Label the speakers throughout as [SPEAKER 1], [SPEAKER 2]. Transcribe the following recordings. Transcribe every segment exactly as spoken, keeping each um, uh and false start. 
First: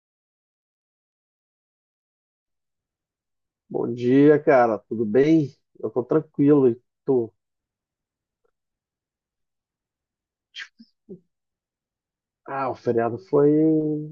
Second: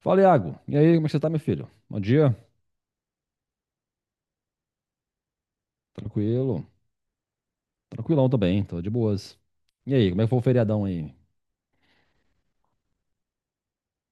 [SPEAKER 1] Fala, Iago. E aí, como é que você tá, meu filho? Bom dia.
[SPEAKER 2] Bom dia, cara. Tudo bem? Eu tô
[SPEAKER 1] Tranquilo.
[SPEAKER 2] tranquilo e tu?
[SPEAKER 1] Tranquilão também, tô de boas. E aí, como é que foi o feriadão aí?
[SPEAKER 2] Ah, o feriado foi.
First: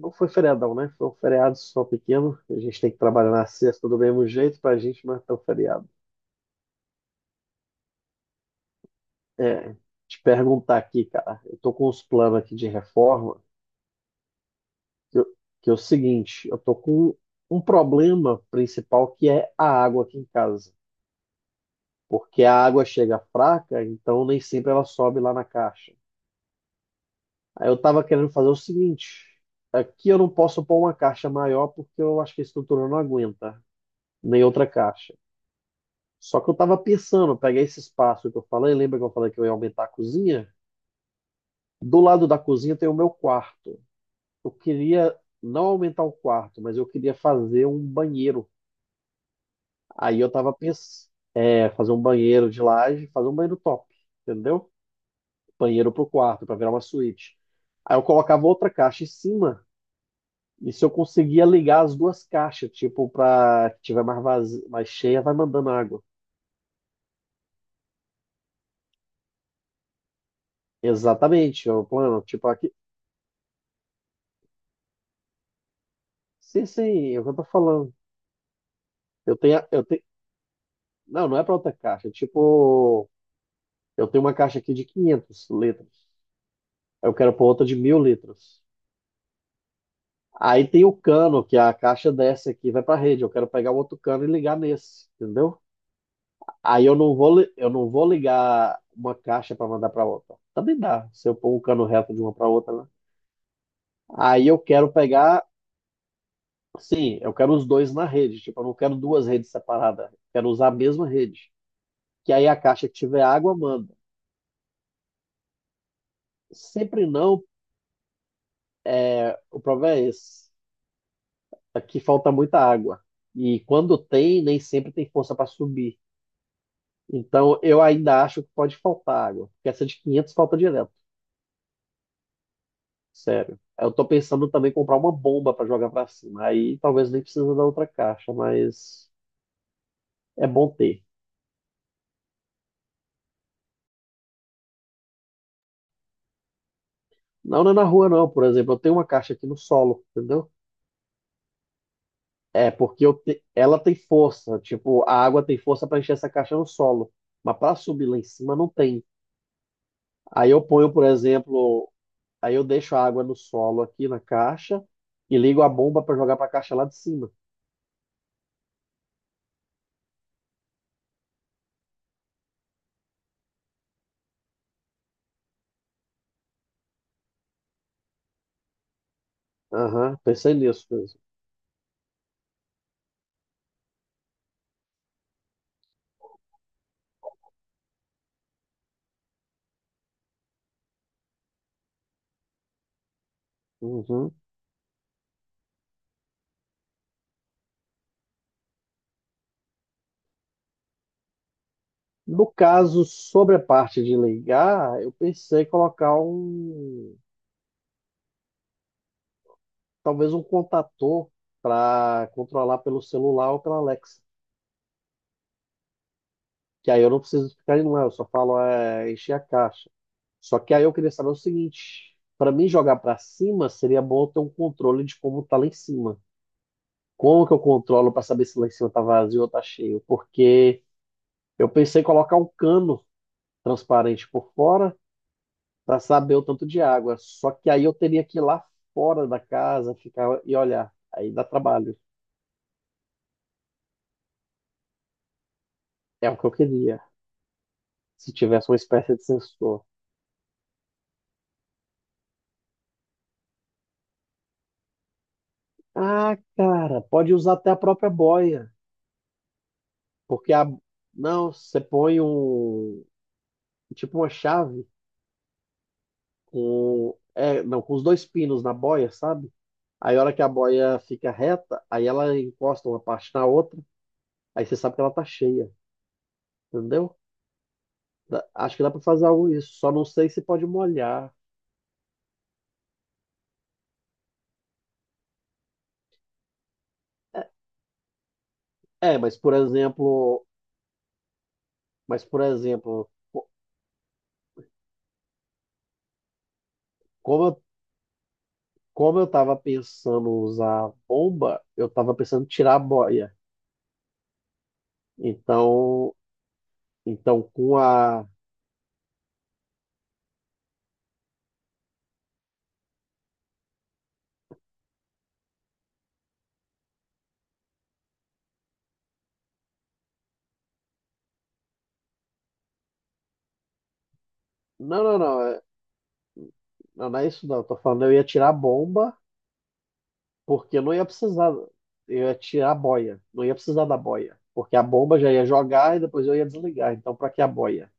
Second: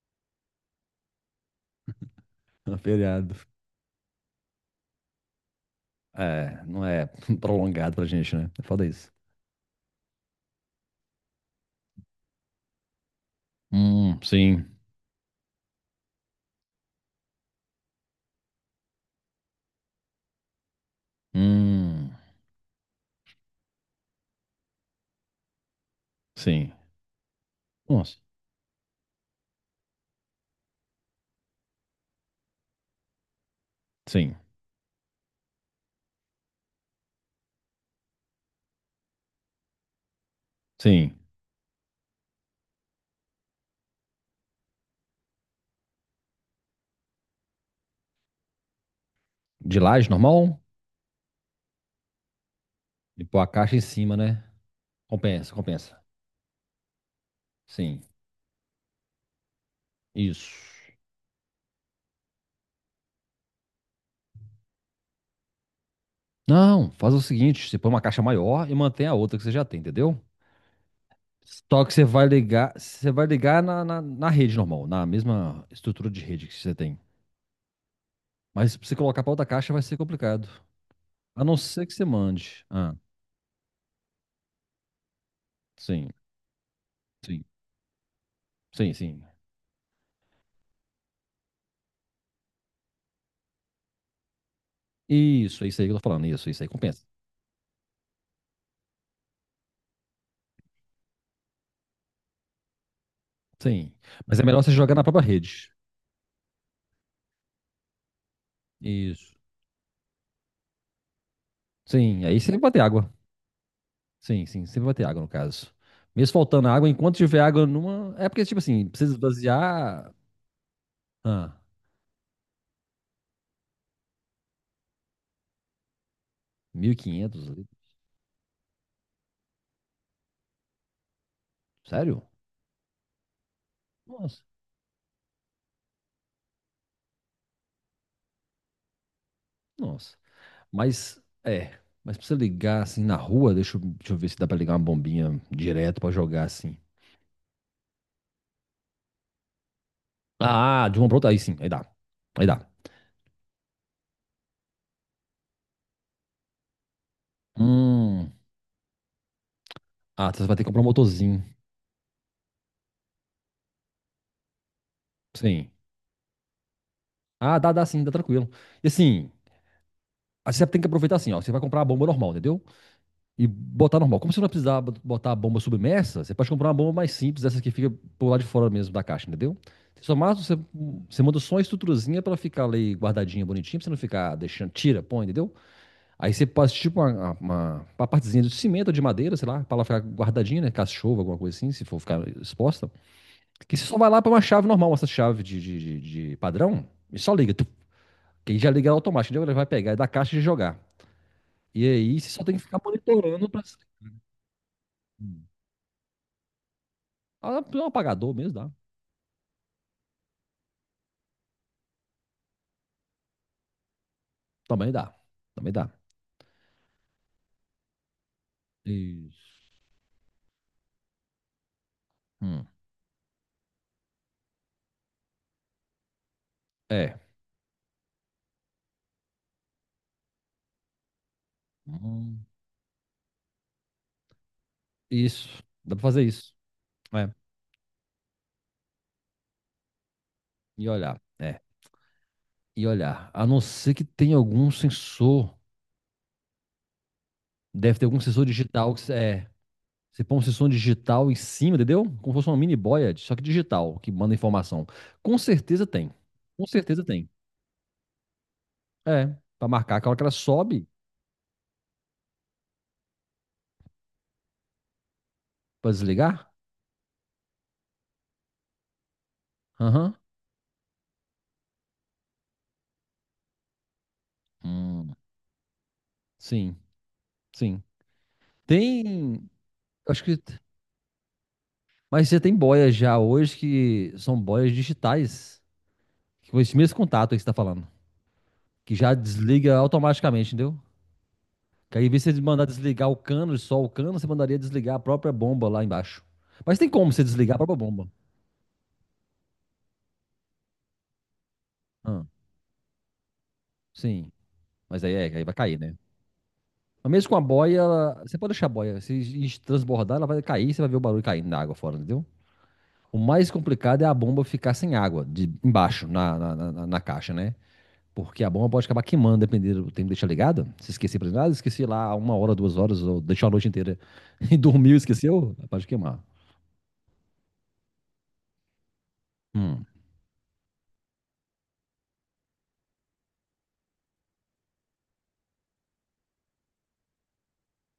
[SPEAKER 2] Não foi feriadão, né? Foi um feriado só pequeno. A gente tem que trabalhar
[SPEAKER 1] Feriado.
[SPEAKER 2] na sexta do mesmo jeito pra gente matar o feriado.
[SPEAKER 1] É, não é prolongado pra gente, né? É foda isso.
[SPEAKER 2] É, te perguntar aqui, cara. Eu tô com uns planos aqui de reforma,
[SPEAKER 1] Hum, sim.
[SPEAKER 2] que, eu- que é o seguinte: eu tô com um problema principal que é a água aqui em casa.
[SPEAKER 1] Hum,
[SPEAKER 2] Porque a água chega fraca, então nem sempre ela sobe lá na caixa.
[SPEAKER 1] sim.
[SPEAKER 2] Aí eu tava
[SPEAKER 1] Nossa,
[SPEAKER 2] querendo fazer o seguinte: aqui eu não posso pôr uma caixa maior porque eu acho que a estrutura não aguenta,
[SPEAKER 1] sim.
[SPEAKER 2] nem outra caixa. Só que eu tava pensando, eu peguei esse espaço que eu falei, lembra que eu falei que eu ia aumentar a cozinha?
[SPEAKER 1] Sim.
[SPEAKER 2] Do lado da cozinha tem o meu quarto. Eu queria não aumentar o quarto, mas eu queria fazer um banheiro.
[SPEAKER 1] De laje,
[SPEAKER 2] Aí eu tava
[SPEAKER 1] normal?
[SPEAKER 2] pensando, é, fazer um banheiro de laje,
[SPEAKER 1] E
[SPEAKER 2] fazer um
[SPEAKER 1] pôr a
[SPEAKER 2] banheiro
[SPEAKER 1] caixa em
[SPEAKER 2] top,
[SPEAKER 1] cima, né?
[SPEAKER 2] entendeu?
[SPEAKER 1] Compensa,
[SPEAKER 2] Banheiro
[SPEAKER 1] compensa.
[SPEAKER 2] pro quarto, para virar uma suíte. Aí
[SPEAKER 1] Sim.
[SPEAKER 2] eu colocava outra caixa em cima.
[SPEAKER 1] Isso.
[SPEAKER 2] E se eu conseguia ligar as duas caixas, tipo, pra que tiver mais, vaz... mais cheia, vai mandando água.
[SPEAKER 1] Não, faz o seguinte, você põe uma caixa maior e mantém a outra que você já tem, entendeu?
[SPEAKER 2] Exatamente, é o
[SPEAKER 1] Só que você
[SPEAKER 2] plano.
[SPEAKER 1] vai
[SPEAKER 2] Tipo, aqui.
[SPEAKER 1] ligar, você vai ligar na, na, na rede normal, na mesma estrutura de rede que
[SPEAKER 2] Sim,
[SPEAKER 1] você tem.
[SPEAKER 2] sim, é o que eu tô falando.
[SPEAKER 1] Mas pra você colocar pra
[SPEAKER 2] Eu
[SPEAKER 1] outra
[SPEAKER 2] tenho. a-
[SPEAKER 1] caixa vai
[SPEAKER 2] Eu
[SPEAKER 1] ser
[SPEAKER 2] tenho...
[SPEAKER 1] complicado.
[SPEAKER 2] Não, não é
[SPEAKER 1] A
[SPEAKER 2] pra
[SPEAKER 1] não
[SPEAKER 2] outra
[SPEAKER 1] ser que você
[SPEAKER 2] caixa. É
[SPEAKER 1] mande. Ah,
[SPEAKER 2] tipo, eu tenho uma caixa aqui de quinhentos litros.
[SPEAKER 1] sim,
[SPEAKER 2] Eu quero
[SPEAKER 1] sim,
[SPEAKER 2] pôr outra de mil litros.
[SPEAKER 1] sim, sim.
[SPEAKER 2] Aí tem o cano, que a caixa desce aqui, e vai pra rede. Eu quero pegar o outro cano e ligar nesse, entendeu?
[SPEAKER 1] Isso, é isso aí que eu tô falando. Isso, isso aí
[SPEAKER 2] Aí eu
[SPEAKER 1] compensa.
[SPEAKER 2] não vou, li- eu não vou ligar uma caixa para mandar para outra. Também dá, se eu pôr um cano reto de uma para outra, né?
[SPEAKER 1] Sim. Mas é
[SPEAKER 2] Aí eu
[SPEAKER 1] melhor você
[SPEAKER 2] quero
[SPEAKER 1] jogar na própria
[SPEAKER 2] pegar,
[SPEAKER 1] rede.
[SPEAKER 2] sim, eu quero os dois na rede. Tipo, eu não quero duas
[SPEAKER 1] Isso.
[SPEAKER 2] redes separadas. Quero usar a mesma rede.
[SPEAKER 1] Sim,
[SPEAKER 2] Que
[SPEAKER 1] aí
[SPEAKER 2] aí a
[SPEAKER 1] sempre vai ter
[SPEAKER 2] caixa que
[SPEAKER 1] água.
[SPEAKER 2] tiver água manda.
[SPEAKER 1] Sim, sim, sempre vai ter água no caso. Mesmo faltando água,
[SPEAKER 2] Sempre
[SPEAKER 1] enquanto tiver
[SPEAKER 2] não,
[SPEAKER 1] água numa. É porque, tipo assim, precisa
[SPEAKER 2] é, o problema é
[SPEAKER 1] esvaziar.
[SPEAKER 2] esse.
[SPEAKER 1] Ah,
[SPEAKER 2] Aqui falta muita água. E quando tem, nem sempre tem força para subir.
[SPEAKER 1] mil e quinhentos
[SPEAKER 2] Então eu
[SPEAKER 1] litros.
[SPEAKER 2] ainda acho que pode faltar água. Porque essa de quinhentos falta direto.
[SPEAKER 1] Sério?
[SPEAKER 2] Sério. Eu tô
[SPEAKER 1] Nossa,
[SPEAKER 2] pensando também em comprar uma bomba para jogar para cima. Aí talvez nem precisa da outra caixa, mas
[SPEAKER 1] nossa.
[SPEAKER 2] é bom ter.
[SPEAKER 1] Mas, é. Mas pra você ligar assim na rua, deixa eu, deixa eu ver se dá pra ligar uma bombinha direto pra jogar assim.
[SPEAKER 2] Não, não é na rua, não. Por exemplo, eu tenho uma caixa aqui no solo, entendeu?
[SPEAKER 1] Ah, de uma pra outra, aí sim, aí dá. Aí dá.
[SPEAKER 2] É, porque eu te- ela tem força. Tipo, a água tem força para encher essa caixa no solo. Mas para subir lá em
[SPEAKER 1] Hum.
[SPEAKER 2] cima não tem.
[SPEAKER 1] Ah, você
[SPEAKER 2] Aí
[SPEAKER 1] vai
[SPEAKER 2] eu
[SPEAKER 1] ter que comprar um
[SPEAKER 2] ponho, por
[SPEAKER 1] motorzinho.
[SPEAKER 2] exemplo, aí eu deixo a água no solo aqui na caixa e ligo a
[SPEAKER 1] Sim.
[SPEAKER 2] bomba para jogar para a caixa lá de cima.
[SPEAKER 1] Ah, dá, dá sim, dá tranquilo. E assim, aí você tem que aproveitar assim, ó. Você vai comprar a bomba normal, entendeu? E botar normal. Como você não vai precisar bot- botar a bomba submersa, você pode comprar uma bomba mais simples, essa que fica por lá de fora mesmo da caixa, entendeu? Você só
[SPEAKER 2] Aham,
[SPEAKER 1] mais
[SPEAKER 2] pensei
[SPEAKER 1] você,
[SPEAKER 2] nisso mesmo.
[SPEAKER 1] você manda só uma estruturazinha pra ela ficar ali guardadinha, bonitinha, pra você não ficar deixando, tira, põe, entendeu? Aí você passa tipo uma, uma, uma partezinha de cimento ou de madeira, sei lá, pra ela ficar guardadinha, né? Caso alguma coisa assim, se for ficar exposta. Que você só vai lá pra
[SPEAKER 2] Uhum.
[SPEAKER 1] uma chave normal, essa chave de, de, de, de padrão, e só liga. Tu, que aí já liga automático, entendeu? Ele vai pegar da caixa e jogar. E aí você só
[SPEAKER 2] No
[SPEAKER 1] tem que ficar
[SPEAKER 2] caso,
[SPEAKER 1] monitorando
[SPEAKER 2] sobre a
[SPEAKER 1] pra.
[SPEAKER 2] parte de ligar, eu pensei em colocar um,
[SPEAKER 1] Ah, é um apagador mesmo dá.
[SPEAKER 2] talvez um contator para controlar pelo celular ou pela Alexa.
[SPEAKER 1] Também dá. Também dá.
[SPEAKER 2] Que aí eu não preciso ficar indo lá, eu só falo é, encher a
[SPEAKER 1] Isso.
[SPEAKER 2] caixa. Só que aí eu queria saber o seguinte: para
[SPEAKER 1] Hum.
[SPEAKER 2] mim jogar para cima, seria bom eu ter um controle de como tá lá em cima.
[SPEAKER 1] É.
[SPEAKER 2] Como que eu controlo para saber se lá em cima tá vazio ou tá cheio? Porque eu pensei em colocar
[SPEAKER 1] Hum.
[SPEAKER 2] um cano transparente por fora
[SPEAKER 1] Isso. Dá
[SPEAKER 2] para
[SPEAKER 1] pra fazer
[SPEAKER 2] saber o
[SPEAKER 1] isso.
[SPEAKER 2] tanto de água.
[SPEAKER 1] É.
[SPEAKER 2] Só que aí eu teria que ir lá fora da casa, ficar e
[SPEAKER 1] E
[SPEAKER 2] olhar.
[SPEAKER 1] olhar.
[SPEAKER 2] Aí dá
[SPEAKER 1] É.
[SPEAKER 2] trabalho.
[SPEAKER 1] E olhar. A não ser que tenha algum sensor.
[SPEAKER 2] É o que eu queria.
[SPEAKER 1] Deve ter algum
[SPEAKER 2] Se
[SPEAKER 1] sensor
[SPEAKER 2] tivesse uma
[SPEAKER 1] digital que você-
[SPEAKER 2] espécie de
[SPEAKER 1] é.
[SPEAKER 2] sensor.
[SPEAKER 1] Você põe um sensor digital em cima, entendeu? Como se fosse uma mini boia, só que digital, que manda informação. Com certeza tem.
[SPEAKER 2] Ah,
[SPEAKER 1] Com
[SPEAKER 2] cara,
[SPEAKER 1] certeza tem.
[SPEAKER 2] pode usar até a própria boia.
[SPEAKER 1] É, pra marcar que a hora que ela
[SPEAKER 2] Porque a.
[SPEAKER 1] sobe,
[SPEAKER 2] Não, você põe um. Tipo uma chave
[SPEAKER 1] pra desligar.
[SPEAKER 2] com. É, não, com os dois pinos na boia, sabe?
[SPEAKER 1] Aham.
[SPEAKER 2] Aí a hora que a boia fica reta, aí ela encosta uma parte na outra, aí você sabe que ela
[SPEAKER 1] Hum,
[SPEAKER 2] tá cheia,
[SPEAKER 1] sim,
[SPEAKER 2] entendeu?
[SPEAKER 1] sim.
[SPEAKER 2] Dá- acho que dá pra fazer algo
[SPEAKER 1] Tem,
[SPEAKER 2] isso, só não
[SPEAKER 1] acho
[SPEAKER 2] sei
[SPEAKER 1] que,
[SPEAKER 2] se pode molhar.
[SPEAKER 1] mas você tem boias já hoje que são boias digitais, com esse mesmo contato aí
[SPEAKER 2] É,
[SPEAKER 1] que você tá falando, que já
[SPEAKER 2] é, mas por
[SPEAKER 1] desliga
[SPEAKER 2] exemplo,
[SPEAKER 1] automaticamente, entendeu? Que aí, em vez
[SPEAKER 2] mas
[SPEAKER 1] de você
[SPEAKER 2] por
[SPEAKER 1] mandar
[SPEAKER 2] exemplo,
[SPEAKER 1] desligar o
[SPEAKER 2] co-
[SPEAKER 1] cano, só o cano, você mandaria desligar a própria bomba lá embaixo. Mas tem como você
[SPEAKER 2] como
[SPEAKER 1] desligar a
[SPEAKER 2] eu,
[SPEAKER 1] própria bomba.
[SPEAKER 2] como eu tava pensando usar bomba, eu tava
[SPEAKER 1] Ah,
[SPEAKER 2] pensando em tirar a boia.
[SPEAKER 1] sim. Mas aí, é, aí vai cair, né?
[SPEAKER 2] Então,
[SPEAKER 1] Mas mesmo com a
[SPEAKER 2] então
[SPEAKER 1] boia,
[SPEAKER 2] com
[SPEAKER 1] ela-
[SPEAKER 2] a
[SPEAKER 1] você pode deixar a boia. Se es- transbordar, ela vai cair, você vai ver o barulho caindo na água fora, entendeu? O mais complicado é a bomba ficar sem água, de embaixo, na, na, na- na- na caixa, né? Porque a bomba pode acabar queimando, dependendo do tempo que deixar ligada. Se esquecer por exemplo, ah, esqueci lá uma hora, duas horas, ou deixou a noite inteira e dormiu,
[SPEAKER 2] Não, não, não.
[SPEAKER 1] esqueceu,
[SPEAKER 2] é,
[SPEAKER 1] pode queimar.
[SPEAKER 2] Não, não é isso não. Eu tô falando, eu ia tirar a bomba,
[SPEAKER 1] Hum,
[SPEAKER 2] porque eu não ia precisar. Eu ia tirar a boia. Não ia precisar da boia. Porque a bomba já ia jogar e depois eu ia desligar. Então, pra que a boia?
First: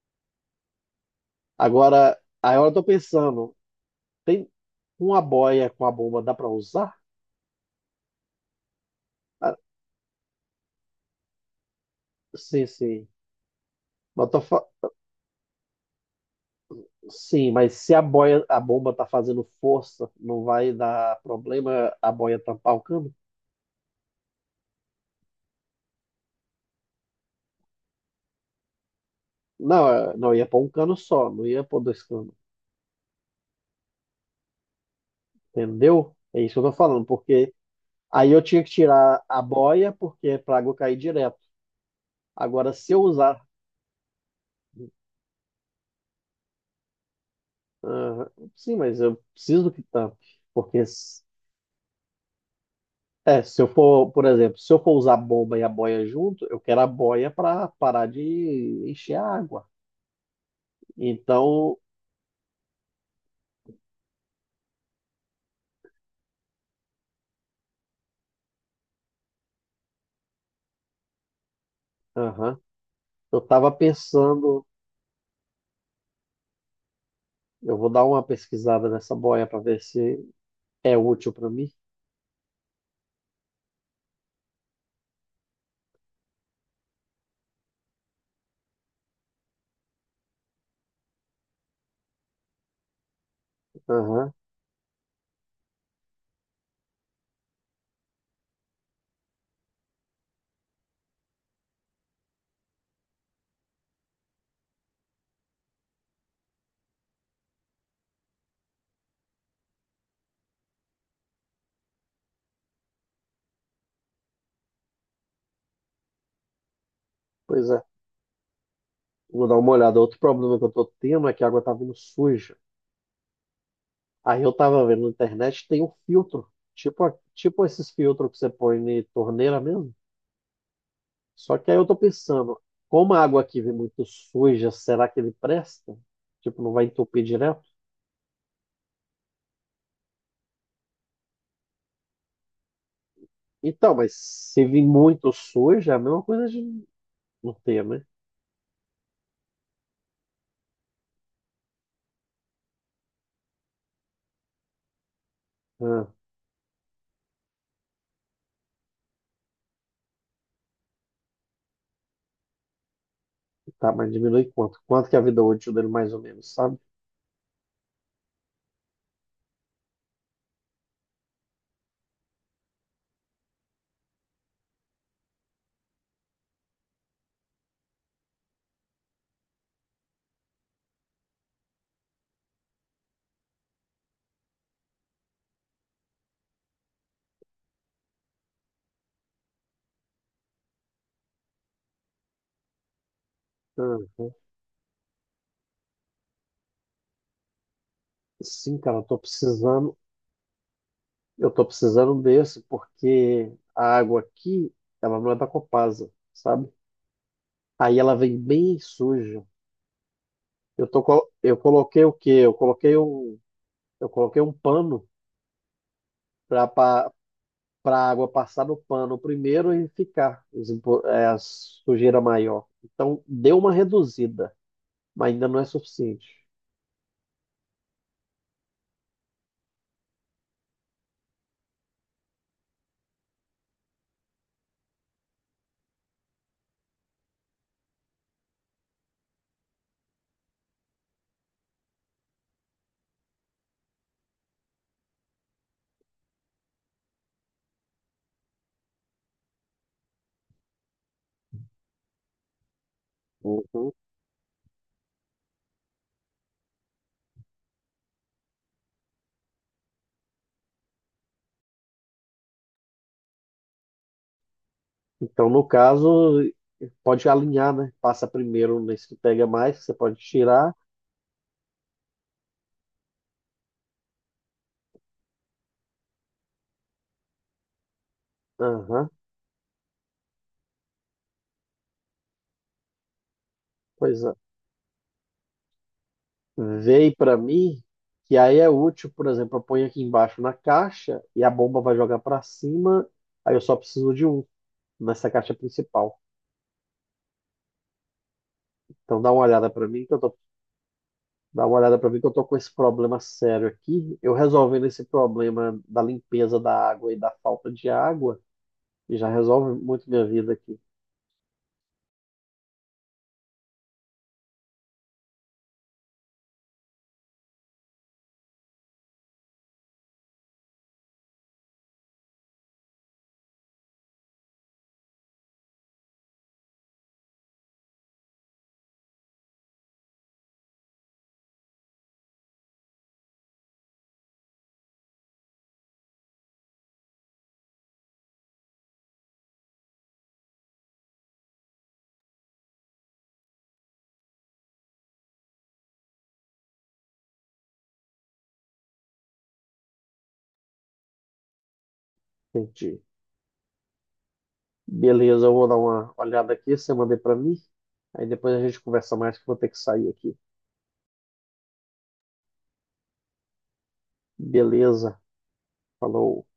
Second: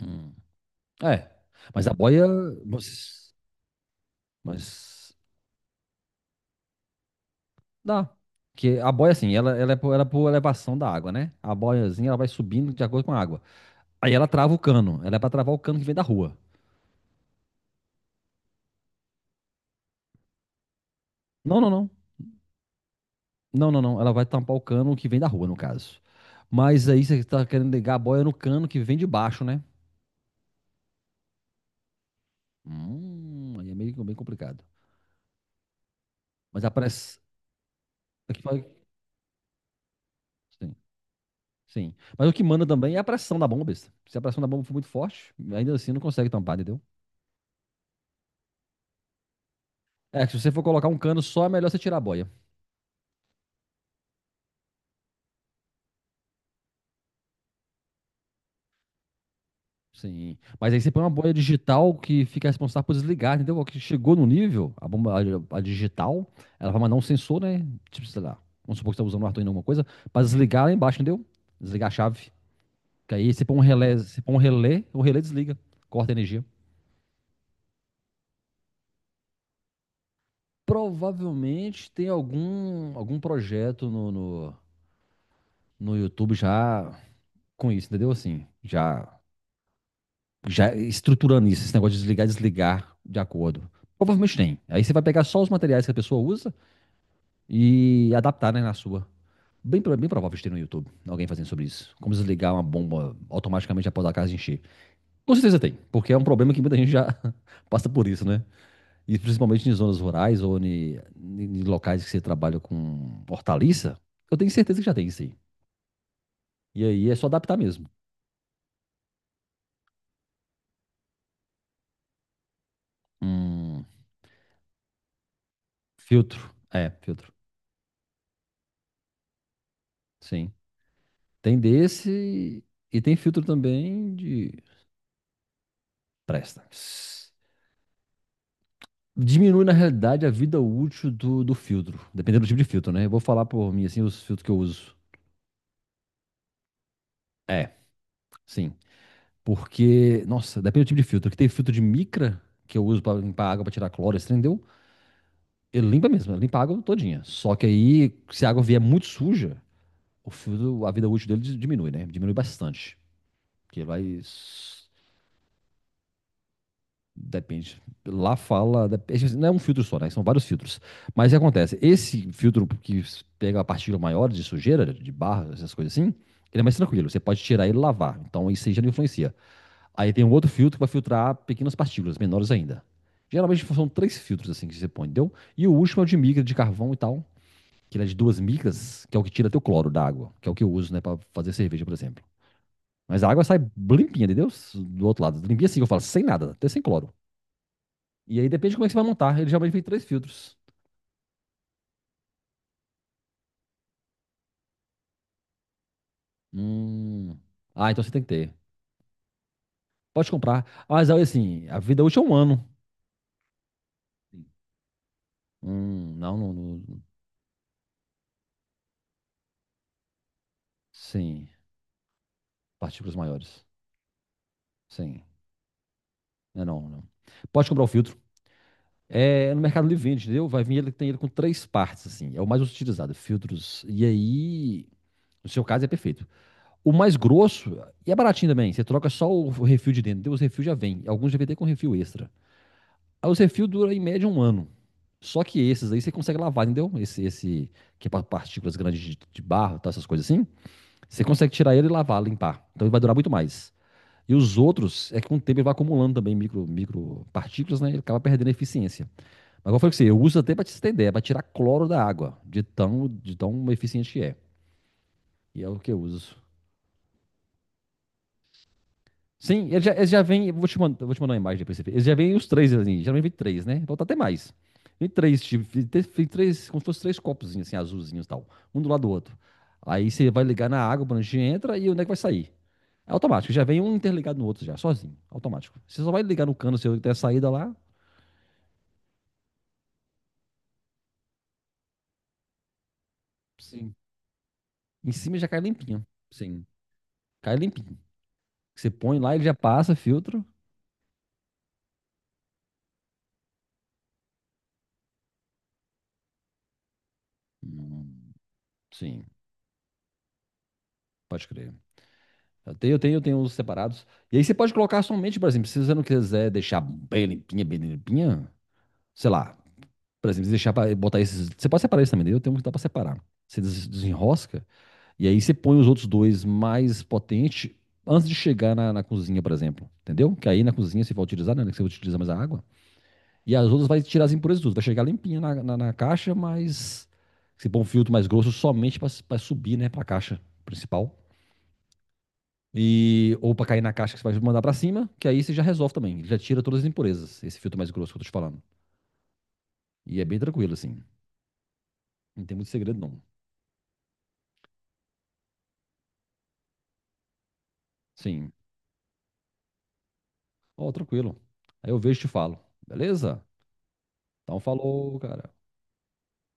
[SPEAKER 1] hum. É, mas a
[SPEAKER 2] Agora,
[SPEAKER 1] boia,
[SPEAKER 2] aí eu tô
[SPEAKER 1] mas,
[SPEAKER 2] pensando, tem
[SPEAKER 1] mas
[SPEAKER 2] uma boia com a bomba, dá pra usar?
[SPEAKER 1] dá. Porque a boia, assim,
[SPEAKER 2] Ah,
[SPEAKER 1] ela, ela, é por, ela é por elevação da água, né? A boiazinha, ela vai
[SPEAKER 2] sim,
[SPEAKER 1] subindo de acordo
[SPEAKER 2] sim.
[SPEAKER 1] com a água. Aí
[SPEAKER 2] Mas
[SPEAKER 1] ela
[SPEAKER 2] eu tô
[SPEAKER 1] trava o
[SPEAKER 2] fa-
[SPEAKER 1] cano. Ela é pra travar o cano que vem da rua.
[SPEAKER 2] Sim, mas se a boia, a bomba tá fazendo força, não vai dar
[SPEAKER 1] Não, não, não.
[SPEAKER 2] problema a boia tampar o cano?
[SPEAKER 1] Não, não, não. Ela vai tampar o cano que vem da rua, no caso. Mas aí você tá querendo ligar a boia no cano que vem de baixo, né?
[SPEAKER 2] Não, é- não, eu ia pôr um cano só, não ia pôr dois canos.
[SPEAKER 1] Hum, aí é meio bem complicado.
[SPEAKER 2] Entendeu? É isso que eu
[SPEAKER 1] Mas a
[SPEAKER 2] tô falando,
[SPEAKER 1] pressão...
[SPEAKER 2] porque. Aí eu tinha que tirar a boia, porque é para a água
[SPEAKER 1] Sim,
[SPEAKER 2] cair direto.
[SPEAKER 1] sim. Mas o que manda
[SPEAKER 2] Agora, se
[SPEAKER 1] também é
[SPEAKER 2] eu
[SPEAKER 1] a pressão
[SPEAKER 2] usar.
[SPEAKER 1] da bomba, besta. Se a pressão da bomba for muito forte, ainda assim não consegue tampar, entendeu?
[SPEAKER 2] Ah, sim, mas eu preciso que tampe.
[SPEAKER 1] É, que se você for
[SPEAKER 2] Porque,
[SPEAKER 1] colocar um cano
[SPEAKER 2] s-
[SPEAKER 1] só, é melhor você tirar a boia.
[SPEAKER 2] é, se eu for, por exemplo, se eu for usar a bomba e a boia junto, eu quero a boia para parar de encher a água.
[SPEAKER 1] Sim. Mas aí você põe uma boia
[SPEAKER 2] Então,
[SPEAKER 1] digital que fica responsável por desligar, entendeu? Que chegou no nível, a bomba a, a digital, ela vai mandar um sensor, né? Tipo, sei lá, vamos supor que você está usando o Arduino em alguma coisa, para desligar lá embaixo, entendeu? Desligar a chave.
[SPEAKER 2] aham,
[SPEAKER 1] Que aí
[SPEAKER 2] eu
[SPEAKER 1] você põe um
[SPEAKER 2] estava
[SPEAKER 1] relé, você põe um
[SPEAKER 2] pensando.
[SPEAKER 1] relé, o relé desliga, corta a energia.
[SPEAKER 2] Eu vou dar uma pesquisada nessa boia para ver se é útil para mim.
[SPEAKER 1] Provavelmente tem algum, algum projeto no, no, no YouTube já com isso, entendeu? Assim, já já estruturando isso, esse negócio de desligar e desligar de acordo.
[SPEAKER 2] Aham,
[SPEAKER 1] Provavelmente tem. Aí você vai pegar só os materiais que a pessoa usa e adaptar, né, na sua. Bem, bem provável de ter no YouTube alguém fazendo sobre isso. Como desligar uma bomba automaticamente após a casa encher. Com certeza tem, porque é um problema que muita gente já passa por isso, né? E principalmente em zonas rurais ou em, em locais que você trabalha com hortaliça, eu tenho certeza que já tem isso aí. E aí é só adaptar
[SPEAKER 2] pois é.
[SPEAKER 1] mesmo.
[SPEAKER 2] Vou dar uma olhada. Outro problema que eu estou tendo é que a água está vindo suja.
[SPEAKER 1] Hum,
[SPEAKER 2] Aí eu tava vendo na internet, tem um filtro,
[SPEAKER 1] filtro. É,
[SPEAKER 2] tipo, a-
[SPEAKER 1] filtro.
[SPEAKER 2] tipo esses filtros que você põe na torneira mesmo.
[SPEAKER 1] Sim.
[SPEAKER 2] Só
[SPEAKER 1] Tem
[SPEAKER 2] que aí eu tô pensando,
[SPEAKER 1] desse e
[SPEAKER 2] como
[SPEAKER 1] tem
[SPEAKER 2] a água
[SPEAKER 1] filtro
[SPEAKER 2] aqui vem muito
[SPEAKER 1] também de.
[SPEAKER 2] suja, será que ele presta? Tipo,
[SPEAKER 1] Presta.
[SPEAKER 2] não vai entupir direto?
[SPEAKER 1] Diminui, na realidade, a vida útil do, do filtro, dependendo do tipo de filtro, né? Eu vou falar por mim,
[SPEAKER 2] Então,
[SPEAKER 1] assim,
[SPEAKER 2] mas
[SPEAKER 1] os filtros que eu
[SPEAKER 2] se vir
[SPEAKER 1] uso.
[SPEAKER 2] muito suja, é a mesma coisa de não
[SPEAKER 1] É,
[SPEAKER 2] ter, né?
[SPEAKER 1] sim. Porque, nossa, depende do tipo de filtro. Que tem filtro de micra, que eu uso pra limpar água, pra tirar cloro, esse trem deu. Ele
[SPEAKER 2] Ah,
[SPEAKER 1] limpa mesmo, ele limpa a água todinha. Só que aí, se a água vier muito suja, o filtro, a vida útil dele dis- diminui, né? Diminui bastante. Porque ele
[SPEAKER 2] tá, mas
[SPEAKER 1] vai
[SPEAKER 2] diminui quanto?
[SPEAKER 1] s-.
[SPEAKER 2] Quanto que é a vida útil dele mais ou menos, sabe?
[SPEAKER 1] Depende. Lá fala. é Não é um filtro só, né? São vários filtros. Mas o que acontece? Esse filtro que pega a partícula maior de sujeira, de barro, essas coisas assim, ele é mais tranquilo. Você pode tirar ele e lavar. Então isso aí já não influencia. Aí tem um outro filtro que vai filtrar pequenas partículas, menores ainda. Geralmente são três filtros assim que você põe, entendeu? E o último é o de micra, de carvão e tal, que ele é de duas micras, que é o que tira teu cloro da água, que é o que eu uso, né, pra fazer cerveja, por exemplo. Mas a água sai limpinha,
[SPEAKER 2] Aham.
[SPEAKER 1] entendeu? Do outro lado. Limpinha assim, eu falo, sem nada, até sem cloro. E aí depende de
[SPEAKER 2] Sim,
[SPEAKER 1] como é que
[SPEAKER 2] cara,
[SPEAKER 1] você
[SPEAKER 2] eu
[SPEAKER 1] vai
[SPEAKER 2] tô
[SPEAKER 1] montar. Ele geralmente vem
[SPEAKER 2] precisando,
[SPEAKER 1] três filtros.
[SPEAKER 2] eu tô precisando desse, porque a água aqui, ela não é da Copasa, sabe?
[SPEAKER 1] Hum. Ah,
[SPEAKER 2] Aí
[SPEAKER 1] então você
[SPEAKER 2] ela
[SPEAKER 1] tem que
[SPEAKER 2] vem
[SPEAKER 1] ter.
[SPEAKER 2] bem suja.
[SPEAKER 1] Pode comprar.
[SPEAKER 2] Eu tô,
[SPEAKER 1] Mas aí,
[SPEAKER 2] co- eu
[SPEAKER 1] assim, a vida
[SPEAKER 2] coloquei o
[SPEAKER 1] útil é
[SPEAKER 2] quê?
[SPEAKER 1] um
[SPEAKER 2] Eu
[SPEAKER 1] ano.
[SPEAKER 2] coloquei um, eu coloquei um pano
[SPEAKER 1] Hum, não, não, não.
[SPEAKER 2] para para água passar no pano primeiro e ficar os impu- é, a
[SPEAKER 1] Sim.
[SPEAKER 2] sujeira maior.
[SPEAKER 1] Partículas
[SPEAKER 2] Então deu
[SPEAKER 1] maiores.
[SPEAKER 2] uma reduzida,
[SPEAKER 1] Sim.
[SPEAKER 2] mas ainda não é suficiente.
[SPEAKER 1] Não, é não, não. Pode comprar o filtro. É, é no Mercado Livre vende, entendeu? Vai vir ele tem ele com três partes, assim. É o mais utilizado, filtros. E aí, no seu caso, é perfeito. O mais grosso, e é baratinho também. Você troca só o refil de dentro. Então, os refil já vem. Alguns já vêm até com refil extra. Aí os refil dura em média um ano. Só que esses aí você consegue lavar, entendeu? Esse, esse que é para partículas grandes de, de barro, tá, essas coisas assim. Você consegue tirar ele e lavar, limpar. Então ele vai durar muito mais.
[SPEAKER 2] Uhum.
[SPEAKER 1] E os outros, é que com o tempo ele vai acumulando também micro, micro partículas, né? Ele acaba perdendo a eficiência. Mas como eu falei com você, eu uso até para te ter ideia, para tirar cloro da água, de tão, de tão eficiente que é.
[SPEAKER 2] Então
[SPEAKER 1] E
[SPEAKER 2] no
[SPEAKER 1] é o que eu uso.
[SPEAKER 2] caso pode alinhar, né? Passa primeiro nesse que pega
[SPEAKER 1] Sim,
[SPEAKER 2] mais, que
[SPEAKER 1] eles já,
[SPEAKER 2] você
[SPEAKER 1] eles
[SPEAKER 2] pode
[SPEAKER 1] já vêm. Vou
[SPEAKER 2] tirar.
[SPEAKER 1] te mandar, vou te mandar uma imagem depois. Pra você ver. Eles já vêm os três ali. Geralmente vem três, né? Então tá até mais. Vem três, tipo, vem três, vem três, como se fosse três copozinhos, assim, azulzinhos e tal. Um do lado
[SPEAKER 2] Aham,
[SPEAKER 1] do outro. Aí você vai ligar na água, o prancha entra e o nego vai sair. É automático. Já vem um
[SPEAKER 2] pois é.
[SPEAKER 1] interligado no outro já, sozinho. Automático. Você só vai ligar no cano seu que tem a
[SPEAKER 2] Veio para
[SPEAKER 1] saída lá.
[SPEAKER 2] mim, que aí é útil, por exemplo, eu ponho aqui embaixo na caixa e a bomba vai jogar para cima, aí eu só
[SPEAKER 1] Sim.
[SPEAKER 2] preciso de um
[SPEAKER 1] Em
[SPEAKER 2] nessa
[SPEAKER 1] cima já
[SPEAKER 2] caixa
[SPEAKER 1] cai limpinho.
[SPEAKER 2] principal.
[SPEAKER 1] Sim. Cai limpinho. Você põe
[SPEAKER 2] Então dá
[SPEAKER 1] lá,
[SPEAKER 2] uma
[SPEAKER 1] ele já
[SPEAKER 2] olhada para
[SPEAKER 1] passa,
[SPEAKER 2] mim que eu tô,
[SPEAKER 1] filtro.
[SPEAKER 2] dá uma olhada para mim que eu tô com esse problema sério aqui. Eu resolvendo esse problema da limpeza da água e da falta de
[SPEAKER 1] Hum,
[SPEAKER 2] água,
[SPEAKER 1] Sim,
[SPEAKER 2] já resolve muito minha vida aqui.
[SPEAKER 1] pode crer. Eu tenho, eu tenho, eu tenho os separados. E aí você pode colocar somente, por exemplo, se você não quiser deixar bem limpinha, bem limpinha, sei lá, por exemplo, deixar para botar esses. Você pode separar isso também, né? Eu tenho um que dá para separar. Você des- desenrosca e aí você põe os outros dois mais potentes antes de chegar na, na cozinha, por exemplo. Entendeu? Que aí na cozinha você vai utilizar, né? Que você utiliza mais a água. E as outras vai tirar as impurezas tudo. Vai chegar limpinha na, na, na caixa, mas você põe um filtro mais grosso somente para subir, né, para a caixa principal. E, ou para cair na caixa que você vai mandar para cima, que aí você já resolve também. Ele já tira todas as impurezas, esse filtro mais grosso que eu tô te falando. E é bem tranquilo, assim. Não tem muito segredo,
[SPEAKER 2] Entendi.
[SPEAKER 1] não.
[SPEAKER 2] Beleza, eu vou dar uma olhada aqui, você mandei para mim. Aí
[SPEAKER 1] Sim.
[SPEAKER 2] depois a gente conversa mais que eu vou ter que sair aqui.
[SPEAKER 1] Ó, tranquilo. Aí eu vejo e te falo. Beleza? Então
[SPEAKER 2] Beleza.
[SPEAKER 1] falou, cara.
[SPEAKER 2] Falou.